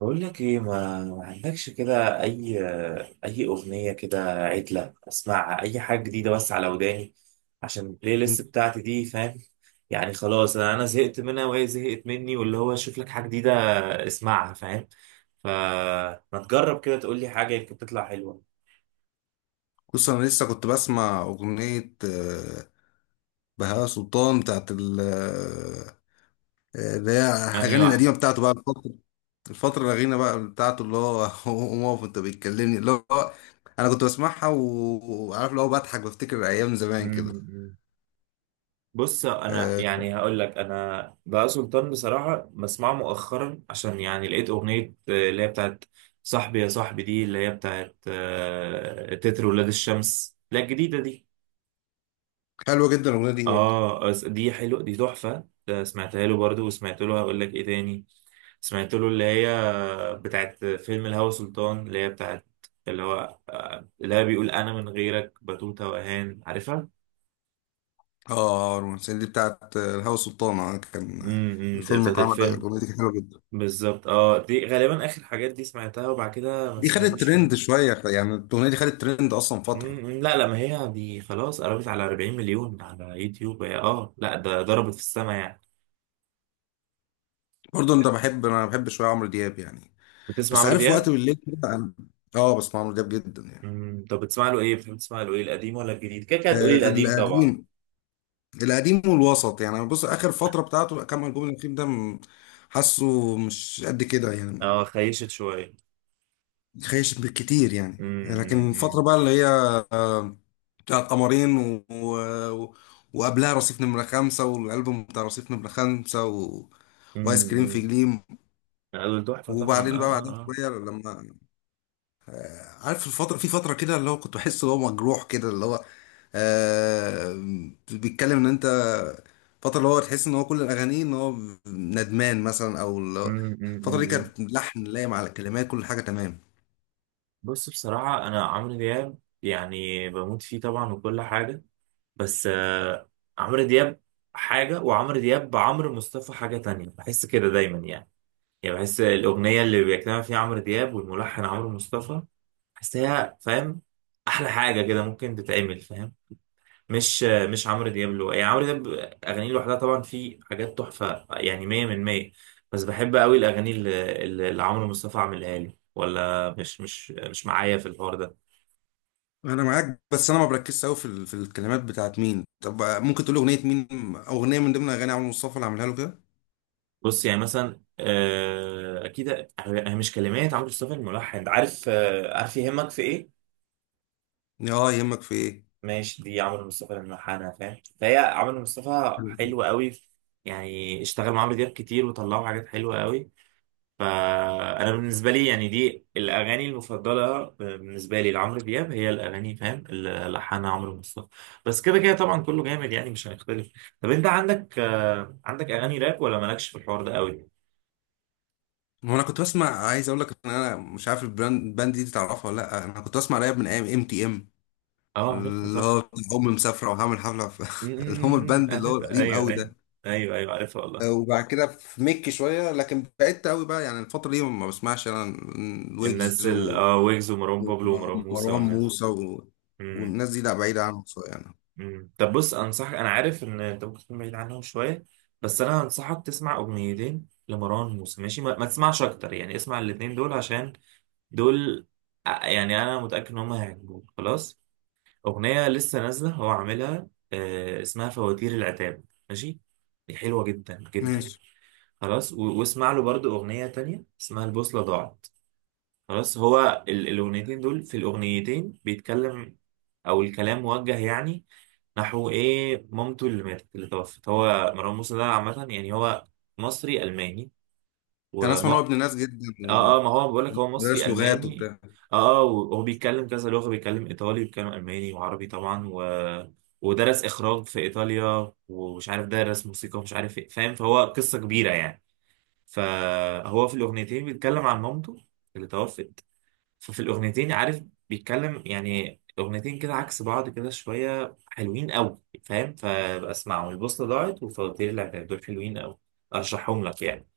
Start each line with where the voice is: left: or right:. right: بقول لك ايه، ما عندكش كده اي اغنيه كده عدله. اسمعها اي حاجه جديده بس على وداني، عشان البلاي ليست بتاعتي دي، فاهم؟ يعني خلاص انا زهقت منها وهي زهقت مني، واللي هو اشوف لك حاجه جديده اسمعها، فاهم؟ فما تجرب كده تقول لي حاجه، يمكن تطلع حلوه.
left: بص، انا لسه كنت بسمع اغنيه بهاء سلطان، بتاعت ال آه، آه، اللي هي
right: انهي
left: اغاني القديمه بتاعته بقى الفتره الاخيره بقى بتاعته، اللي هو قوم اقف انت بتكلمني، اللي هو انا كنت بسمعها وعارف اللي هو بضحك، بفتكر ايام زمان كده
right: واحده؟ بص، انا
left: آه،
right: يعني هقول لك، انا بقى سلطان بصراحه بسمعه مؤخرا، عشان يعني لقيت اغنيه اللي هي بتاعت صاحبي يا صاحبي، دي اللي هي بتاعت تتر ولاد الشمس، لا الجديده دي.
left: حلوه جدا الاغنيه دي برضه.
right: اه، دي حلوه، دي تحفه، ده سمعتها له برضو، وسمعت له هقول لك ايه تاني. سمعت له اللي هي بتاعت فيلم الهوى سلطان، اللي هي بتاعت اللي هو اللي هي بيقول انا من غيرك بتوته واهان، عارفها.
left: اه، رومانسيه دي، بتاعت بهاء سلطان. كان الفيلم اللي
right: بتاعت
left: اتعمل ده،
right: الفيلم.
left: الاغنيه دي كانت حلوه جدا.
right: بالظبط، اه، دي غالبا اخر حاجات دي سمعتها، وبعد كده ما
left: دي خدت
right: سمعتوش من.
left: ترند شويه، يعني الاغنيه دي خدت ترند اصلا فتره.
right: مم، لا لا، ما هي دي خلاص قربت على 40 مليون على يوتيوب، هي اه لا، ده ضربت في السما يعني.
left: برضه انت بحب، انا بحب شويه عمرو دياب يعني.
right: بتسمع
left: بس
right: عمرو
left: عارف وقت
right: دياب؟
left: بالليل كده اه، بسمع عمرو دياب جدا يعني.
right: مم، طب بتسمع له ايه؟ بتحب تسمع له ايه، القديم ولا الجديد؟ كده كده هتقولي
left: آه،
right: القديم طبعا.
left: القديم. القديم والوسط، يعني أنا بص اخر فتره بتاعته كام البوم الاخير ده حاسه مش قد كده يعني.
right: اه، خيشت شوية.
left: خايش بالكتير يعني،
right: مم، مم،
left: لكن
right: مم.
left: الفتره بقى اللي هي بتاعت قمرين و... وقبلها رصيف نمرة 5، والألبوم بتاع رصيف نمرة 5
right: مم،
left: وآيس كريم في
right: مم.
left: جليم.
right: لا، دول تحفة طبعا، اه
left: وبعدين بقى
right: اه
left: بعدها
right: اه.
left: شوية لما عارف الفترة، في فترة كده اللي هو كنت بحس اللي هو مجروح كده، اللي هو آه بيتكلم ان انت، فترة اللي هو تحس ان هو كل الاغاني ان هو ندمان مثلا، او
right: مم، مم،
left: الفترة دي
right: مم.
left: كانت لحن لايم على الكلمات، كل حاجة تمام.
right: بص بصراحة، انا عمرو دياب يعني بموت فيه طبعا، وكل حاجة. بس عمرو دياب حاجة، وعمرو دياب بعمرو مصطفى حاجة تانية، بحس كده دايما يعني. يعني بحس الأغنية اللي بيجتمع فيها عمرو دياب والملحن عمرو مصطفى، بحسها، فاهم؟ أحلى حاجة كده ممكن تتعمل، فاهم؟ مش مش عمرو دياب له، يعني عمرو دياب أغانيه لوحدها طبعا في حاجات تحفة يعني، مية من مية. بس بحب قوي الأغاني اللي عمرو مصطفى عاملها، لي ولا مش معايا في الحوار ده؟
left: انا معاك، بس انا ما بركزش قوي في في الكلمات بتاعت مين. طب ممكن تقول اغنية مين، اغنية من ضمن اغاني عمرو مصطفى اللي عاملها له كده.
right: بص، يعني مثلا اكيد. هي مش كلمات عمرو مصطفى الملحن، عارف عارف يهمك في ايه؟
left: اه، يهمك في ايه.
right: ماشي، دي عمرو مصطفى الملحنه، فاهم؟ فهي عمرو مصطفى حلو قوي. يعني اشتغل مع عمرو دياب كتير، وطلعوا حاجات حلوه قوي. فانا بالنسبه لي يعني دي الاغاني المفضله، بالنسبه لي لعمرو دياب، هي الاغاني، فاهم؟ اللي لحنها عمرو مصطفى. بس كده كده طبعا كله جامد يعني، مش هنختلف. طب انت عندك عندك اغاني راب ولا مالكش في الحوار ده قوي؟
left: هو انا كنت بسمع، عايز اقول لك ان انا مش عارف البراند، الباند دي تعرفها ولا لا؟ انا كنت بسمع راب من ايام MTM،
right: اه،
left: اللي
right: عرفتها.
left: هو بتاع أمي مسافرة، وهعمل حفلة في اللي هم
right: أمم،
left: البند اللي هو
right: عارف،
left: القديم
right: ايوه
left: قوي
right: ايوه.
left: ده.
right: ايوه ايوه، عارفها والله.
left: وبعد كده في ميك شوية، لكن بعدت قوي بقى يعني. الفترة دي ما بسمعش أنا،
right: الناس
left: ويجز
right: اه، ويجز ومروان بابلو ومروان موسى
left: ومروان
right: والناس.
left: موسى
right: امم.
left: والناس دي، لا بعيدة عنهم شوية يعني.
right: أمم. طب بص، انصحك انا عارف ان انت ممكن تكون بعيد عنهم شويه، بس انا انصحك تسمع اغنيتين لمروان موسى، ماشي، ما تسمعش اكتر يعني، اسمع الاتنين دول، عشان دول، يعني انا متاكد ان هم هيعجبوك خلاص. اغنيه لسه نازله هو عاملها، اسمها فواتير العتاب، ماشي. دي حلوه جدا جدا.
left: ماشي.
right: خلاص، واسمع له برضو اغنيه تانية اسمها البوصله ضاعت. خلاص، هو الاغنيتين دول، في الاغنيتين بيتكلم، او الكلام موجه يعني نحو ايه، مامته اللي ماتت، اللي توفت. هو مروان موسى ده عامه يعني هو مصري الماني،
left: كان أسمع
right: وما.
left: إن هو ابن ناس جدا
right: اه اه، ما هو بقول لك هو مصري
left: ومدرس لغات
right: الماني.
left: وبتاع.
right: اه اه، وهو بيتكلم كذا لغه، بيتكلم ايطالي، بيتكلم الماني وعربي طبعا و... ودرس اخراج في ايطاليا، ومش عارف درس موسيقى ومش عارف ايه، فاهم؟ فهو قصه كبيره يعني. فهو في الاغنيتين بيتكلم عن مامته اللي توفت. ففي الأغنيتين، عارف، بيتكلم يعني، أغنيتين كده عكس بعض كده، شوية حلوين أوي، فاهم؟ فبقى اسمعهم، البوصلة ضاعت وفواتير العتاب، دول حلوين أوي، أرشحهم لك يعني.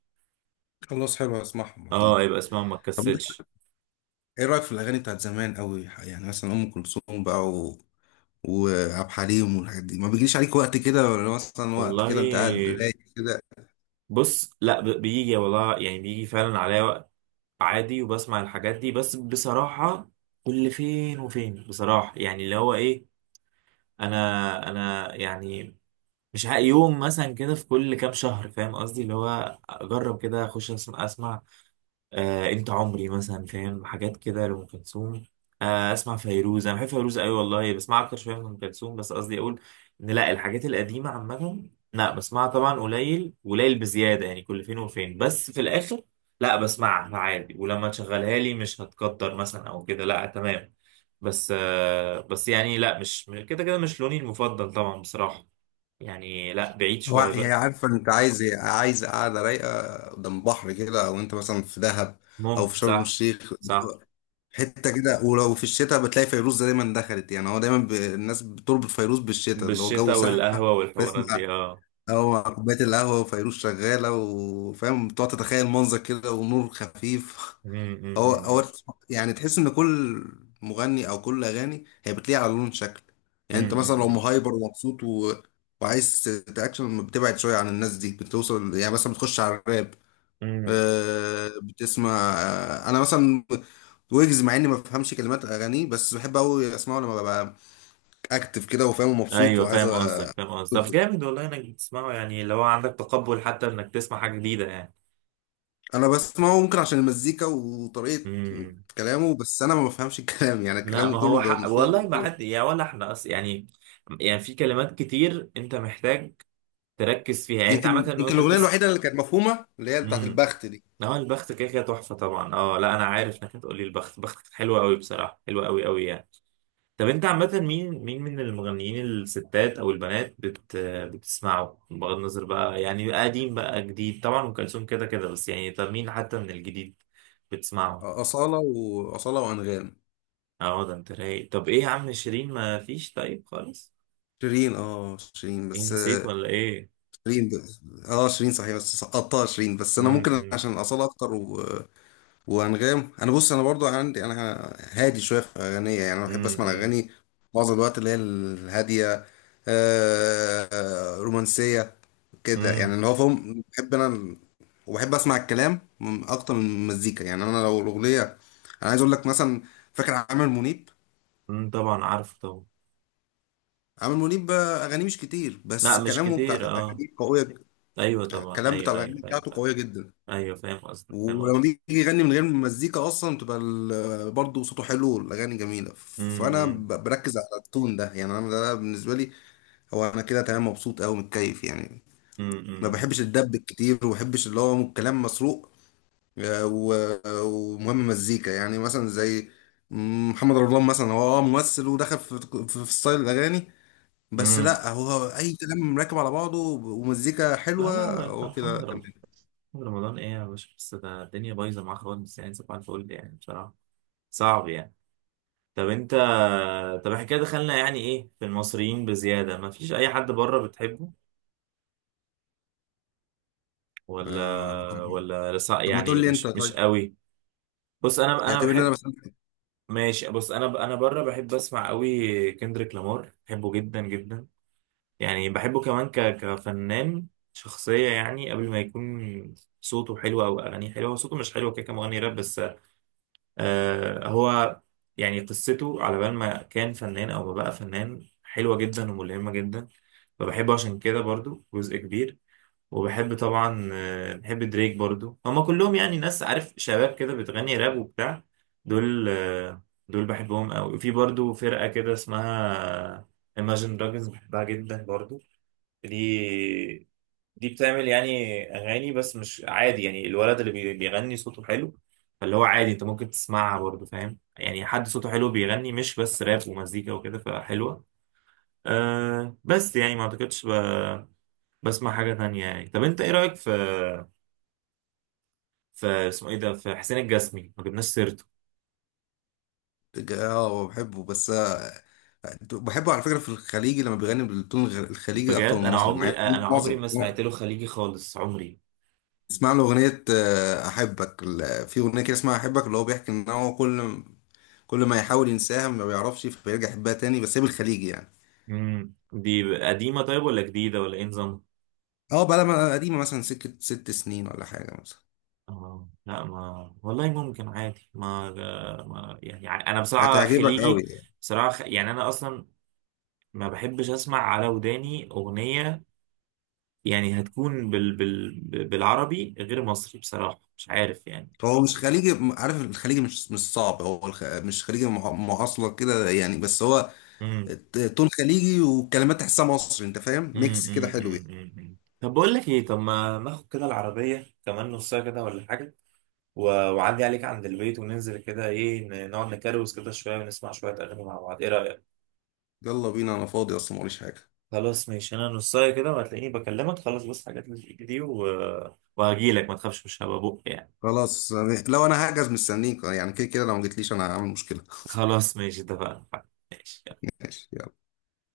left: خلاص، حلو، هسمعهم
right: اه،
left: أكيد.
right: يبقى اسمعهم، ما
left: طب أنت،
right: تكسلش.
left: إيه رأيك في الأغاني بتاعت زمان قوي، يعني مثلا أم كلثوم بقى وعبد الحليم والحاجات دي؟ ما بيجيش عليك وقت كده؟ ولا مثلا وقت كده أنت قاعد
right: والله،
left: رايق؟
right: بص لا، بيجي والله، يعني بيجي فعلا عليا وقت عادي وبسمع الحاجات دي، بس بصراحة كل فين وفين، بصراحة يعني اللي هو إيه، أنا يعني مش يوم مثلا كده في كل كام شهر، فاهم قصدي؟ اللي هو أجرب كده، أخش أسمع أسمع. انت عمري مثلا، فاهم، حاجات كده لأم كلثوم. اسمع فيروز، انا بحب فيروز قوي والله، بسمع اكتر شويه من ام كلثوم، بس قصدي اقول ان لا، الحاجات القديمه عامه لا بسمعها طبعا قليل قليل بزياده يعني، كل فين وفين، بس في الاخر لا بسمعها عادي، ولما تشغلها لي مش هتقدر مثلا او كده، لا تمام. بس بس يعني لا، مش كده كده مش لوني المفضل طبعا بصراحه، يعني لا، بعيد
left: هو
right: شويه
left: هي
right: بقى.
left: عارفة انت عايز ايه؟ عايز قاعدة رايقة قدام بحر كده، او انت مثلا في دهب او في
right: ممكن،
left: شرم
right: صح.
left: الشيخ،
right: صح.
left: حتة كده. ولو في الشتاء بتلاقي فيروز دايما دخلت، يعني هو دايما الناس بتربط فيروز بالشتاء، اللي هو جو
right: بالشتاء
left: ساقع.
right: والقهوه والحوارات
left: تسمع،
right: دي، اه.
left: هو كوباية القهوة وفيروز شغالة، وفاهم بتقعد تتخيل منظر كده، ونور خفيف. هو
right: امم.
left: هو يعني، تحس ان كل مغني او كل اغاني هي بتليق على لون شكل. يعني انت مثلا لو
right: امم.
left: مهايبر ومبسوط وعايز تاكشن، بتبعد شويه عن الناس دي، بتوصل يعني مثلا بتخش على الراب.
right: امم.
left: بتسمع. انا مثلا ويجز، مع اني ما بفهمش كلمات اغانيه، بس بحب قوي اسمعه لما ببقى اكتف كده، وفاهم ومبسوط
right: ايوه
left: وعايز
right: فاهم قصدك، فاهم قصدك. طب جامد والله انك تسمعه، يعني لو عندك تقبل حتى انك تسمع حاجه جديده يعني.
left: انا بسمعه ممكن عشان المزيكا وطريقه
right: امم.
left: كلامه، بس انا ما بفهمش الكلام، يعني
right: لا،
left: كلامه
right: ما
left: كله
right: هو
left: بيبقى
right: حق والله،
left: متلخبط
right: ما
left: كده.
right: حد يعني ولا احنا اصلا يعني، يعني في كلمات كتير انت محتاج تركز فيها يعني، انت
left: يمكن
right: عامه
left: يمكن
right: وانت
left: الاغنيه
right: بتسمع.
left: الوحيده اللي كانت مفهومه اللي هي بتاعت
right: امم.
left: البخت دي.
right: هو البخت كده كده تحفه طبعا، اه لا، انا عارف انك هتقولي البخت، بختك حلوه قوي بصراحه، حلوه قوي قوي يعني. طب انت عامة، مين، مين من المغنيين الستات او البنات بتسمعه، بغض النظر بقى يعني، قديم بقى جديد؟ طبعا ام كلثوم كده كده، بس يعني طب مين حتى من الجديد بتسمعه؟
left: اصاله، وانغام.
right: اه، ده انت رايق. طب ايه يا عم، شيرين ما فيش طيب خالص؟
left: شيرين، اه شيرين،
right: ايه،
left: بس
right: نسيت ولا ايه؟
left: شيرين اه شيرين، صحيح، بس سقطتها شيرين. بس انا
right: امم
left: ممكن
right: امم
left: عشان اصاله اكتر وانغام. انا بص، انا برضو عندي انا هادي شويه في اغانيه. يعني انا بحب اسمع
right: امم
left: الاغاني معظم الوقت اللي هي الهاديه، رومانسيه
right: امم،
left: كده يعني،
right: إمم،
left: اللي هو فاهم، بحب انا وبحب اسمع الكلام اكتر من المزيكا. يعني انا لو الاغنيه، انا عايز اقول لك مثلا، فاكر عامر منيب؟
right: إمم، طبعا عارف طبعا.
left: عامر منيب اغانيه مش كتير،
right: لا
left: بس
right: مش
left: كلامه بتاعت
right: كتير، اه.
left: الاغاني قويه
right: ايوه طبعا،
left: الكلام بتاع
right: ايوه ايوه
left: الاغاني
right: ايوه
left: بتاعته
right: ايوه،
left: قويه جدا.
right: أيوة فاهم قصدك، فاهم
left: ولما
right: قصدك.
left: بيجي يغني من غير مزيكا اصلا تبقى برضه صوته حلو والاغاني جميله. فانا
right: امم
left: بركز على التون ده. يعني انا ده بالنسبه لي، هو انا كده تمام مبسوط قوي، متكيف يعني.
right: امم
left: ما
right: امم
left: بحبش الدب كتير، وما بحبش اللي هو كلام مسروق ومهم مزيكا. يعني مثلا زي محمد رمضان مثلا، هو اه ممثل ودخل في ستايل الاغاني، بس
right: امم.
left: لا، هو اي كلام راكب على بعضه ومزيكا
right: لا لا
left: حلوه،
right: لا، انت
left: هو كده
right: محمد
left: تمام.
right: رمضان ايه يا باشا؟ بس ده الدنيا بايظه معاه خالص يعني، صباح الفل يعني بصراحه، صعب يعني. طب انت، طب احنا كده دخلنا يعني ايه، في المصريين بزياده. ما فيش اي حد بره بتحبه ولا؟
left: آه،
right: ولا
left: طب ما تقول
right: يعني
left: لي انت
right: مش
left: طيب،
right: قوي. بص، انا
left: يعتبر ان انا
right: بحب.
left: بسمع.
right: ماشي بص، انا بره بحب اسمع قوي، كندريك لامار بحبه جدا جدا، يعني بحبه كمان كفنان، شخصيه يعني، قبل ما يكون صوته حلو او اغانيه حلوه، هو صوته مش حلو كده كمغني راب بس. هو يعني قصته على بال ما كان فنان او ما بقى فنان حلوة جدا وملهمة جدا، فبحبه عشان كده برضو جزء كبير. وبحب طبعا، بحب دريك برضو، هما كلهم يعني ناس عارف شباب كده بتغني راب وبتاع، دول، دول بحبهم قوي. وفي برضو فرقة كده اسمها Imagine Dragons، بحبها جدا برضو. دي دي بتعمل يعني اغاني بس مش عادي، يعني الولد اللي بيغني صوته حلو، فاللي هو عادي انت ممكن تسمعها برضه، فاهم؟ يعني حد صوته حلو بيغني مش بس راب ومزيكا وكده، فحلوه. أه بس يعني ما اعتقدش بسمع حاجه تانية يعني. طب انت ايه رايك في اسمه ايه ده، في حسين الجسمي، ما جبناش سيرته؟
left: اه هو بحبه، بس بحبه على فكرة في الخليجي لما بيغني بالتون الخليجي أكتر من
right: بجد، انا
left: المصري،
right: عمري
left: مع إنه
right: انا عمري
left: معظم
right: ما
left: لا.
right: سمعت له خليجي خالص، عمري.
left: اسمع له أغنية أحبك، في أغنية كده اسمها أحبك، اللي هو بيحكي إن هو كل كل ما يحاول ينساها ما بيعرفش، فبيرجع يحبها تاني، بس هي بالخليجي يعني.
right: امم، دي قديمه طيب ولا جديده ولا ايه نظامها؟
left: اه، بقى لما قديمة مثلا سكة 6 سنين ولا حاجة مثلا،
right: اه لا، ما والله ممكن عادي، ما يعني انا بصراحه
left: هتعجبك أوي
right: خليجي.
left: يعني.
right: بصراحه يعني انا اصلا ما بحبش اسمع على وداني اغنيه، يعني هتكون بالعربي غير مصري بصراحه، مش عارف يعني.
left: هو مش خليجي، عارف الخليجي مش مش صعب، هو مش خليجي معاصلة كده يعني، بس هو
right: امم
left: تون خليجي والكلمات تحسها مصري، انت فاهم، ميكس كده حلو يعني.
right: طب بقول لك ايه، طب ما ناخد كده العربيه كمان نص ساعه كده ولا حاجه، وعدي عليك عند البيت وننزل كده ايه، نقعد نكروز كده شويه ونسمع شويه اغاني مع بعض، ايه رايك؟
left: يلا بينا، انا فاضي اصلا، موريش حاجه.
right: خلاص ماشي، انا نصايه كده وهتلاقيني بكلمك خلاص، بس حاجات اللي في ايدي دي، وهجيلك، ما تخافش مش هبقى بق يعني.
left: خلاص، يعني لو انا هحجز مستنيك، يعني كده كده لو ما جيتليش انا هعمل مشكله.
right: خلاص ماشي، اتفقنا. ماشي.
left: ماشي، يلا.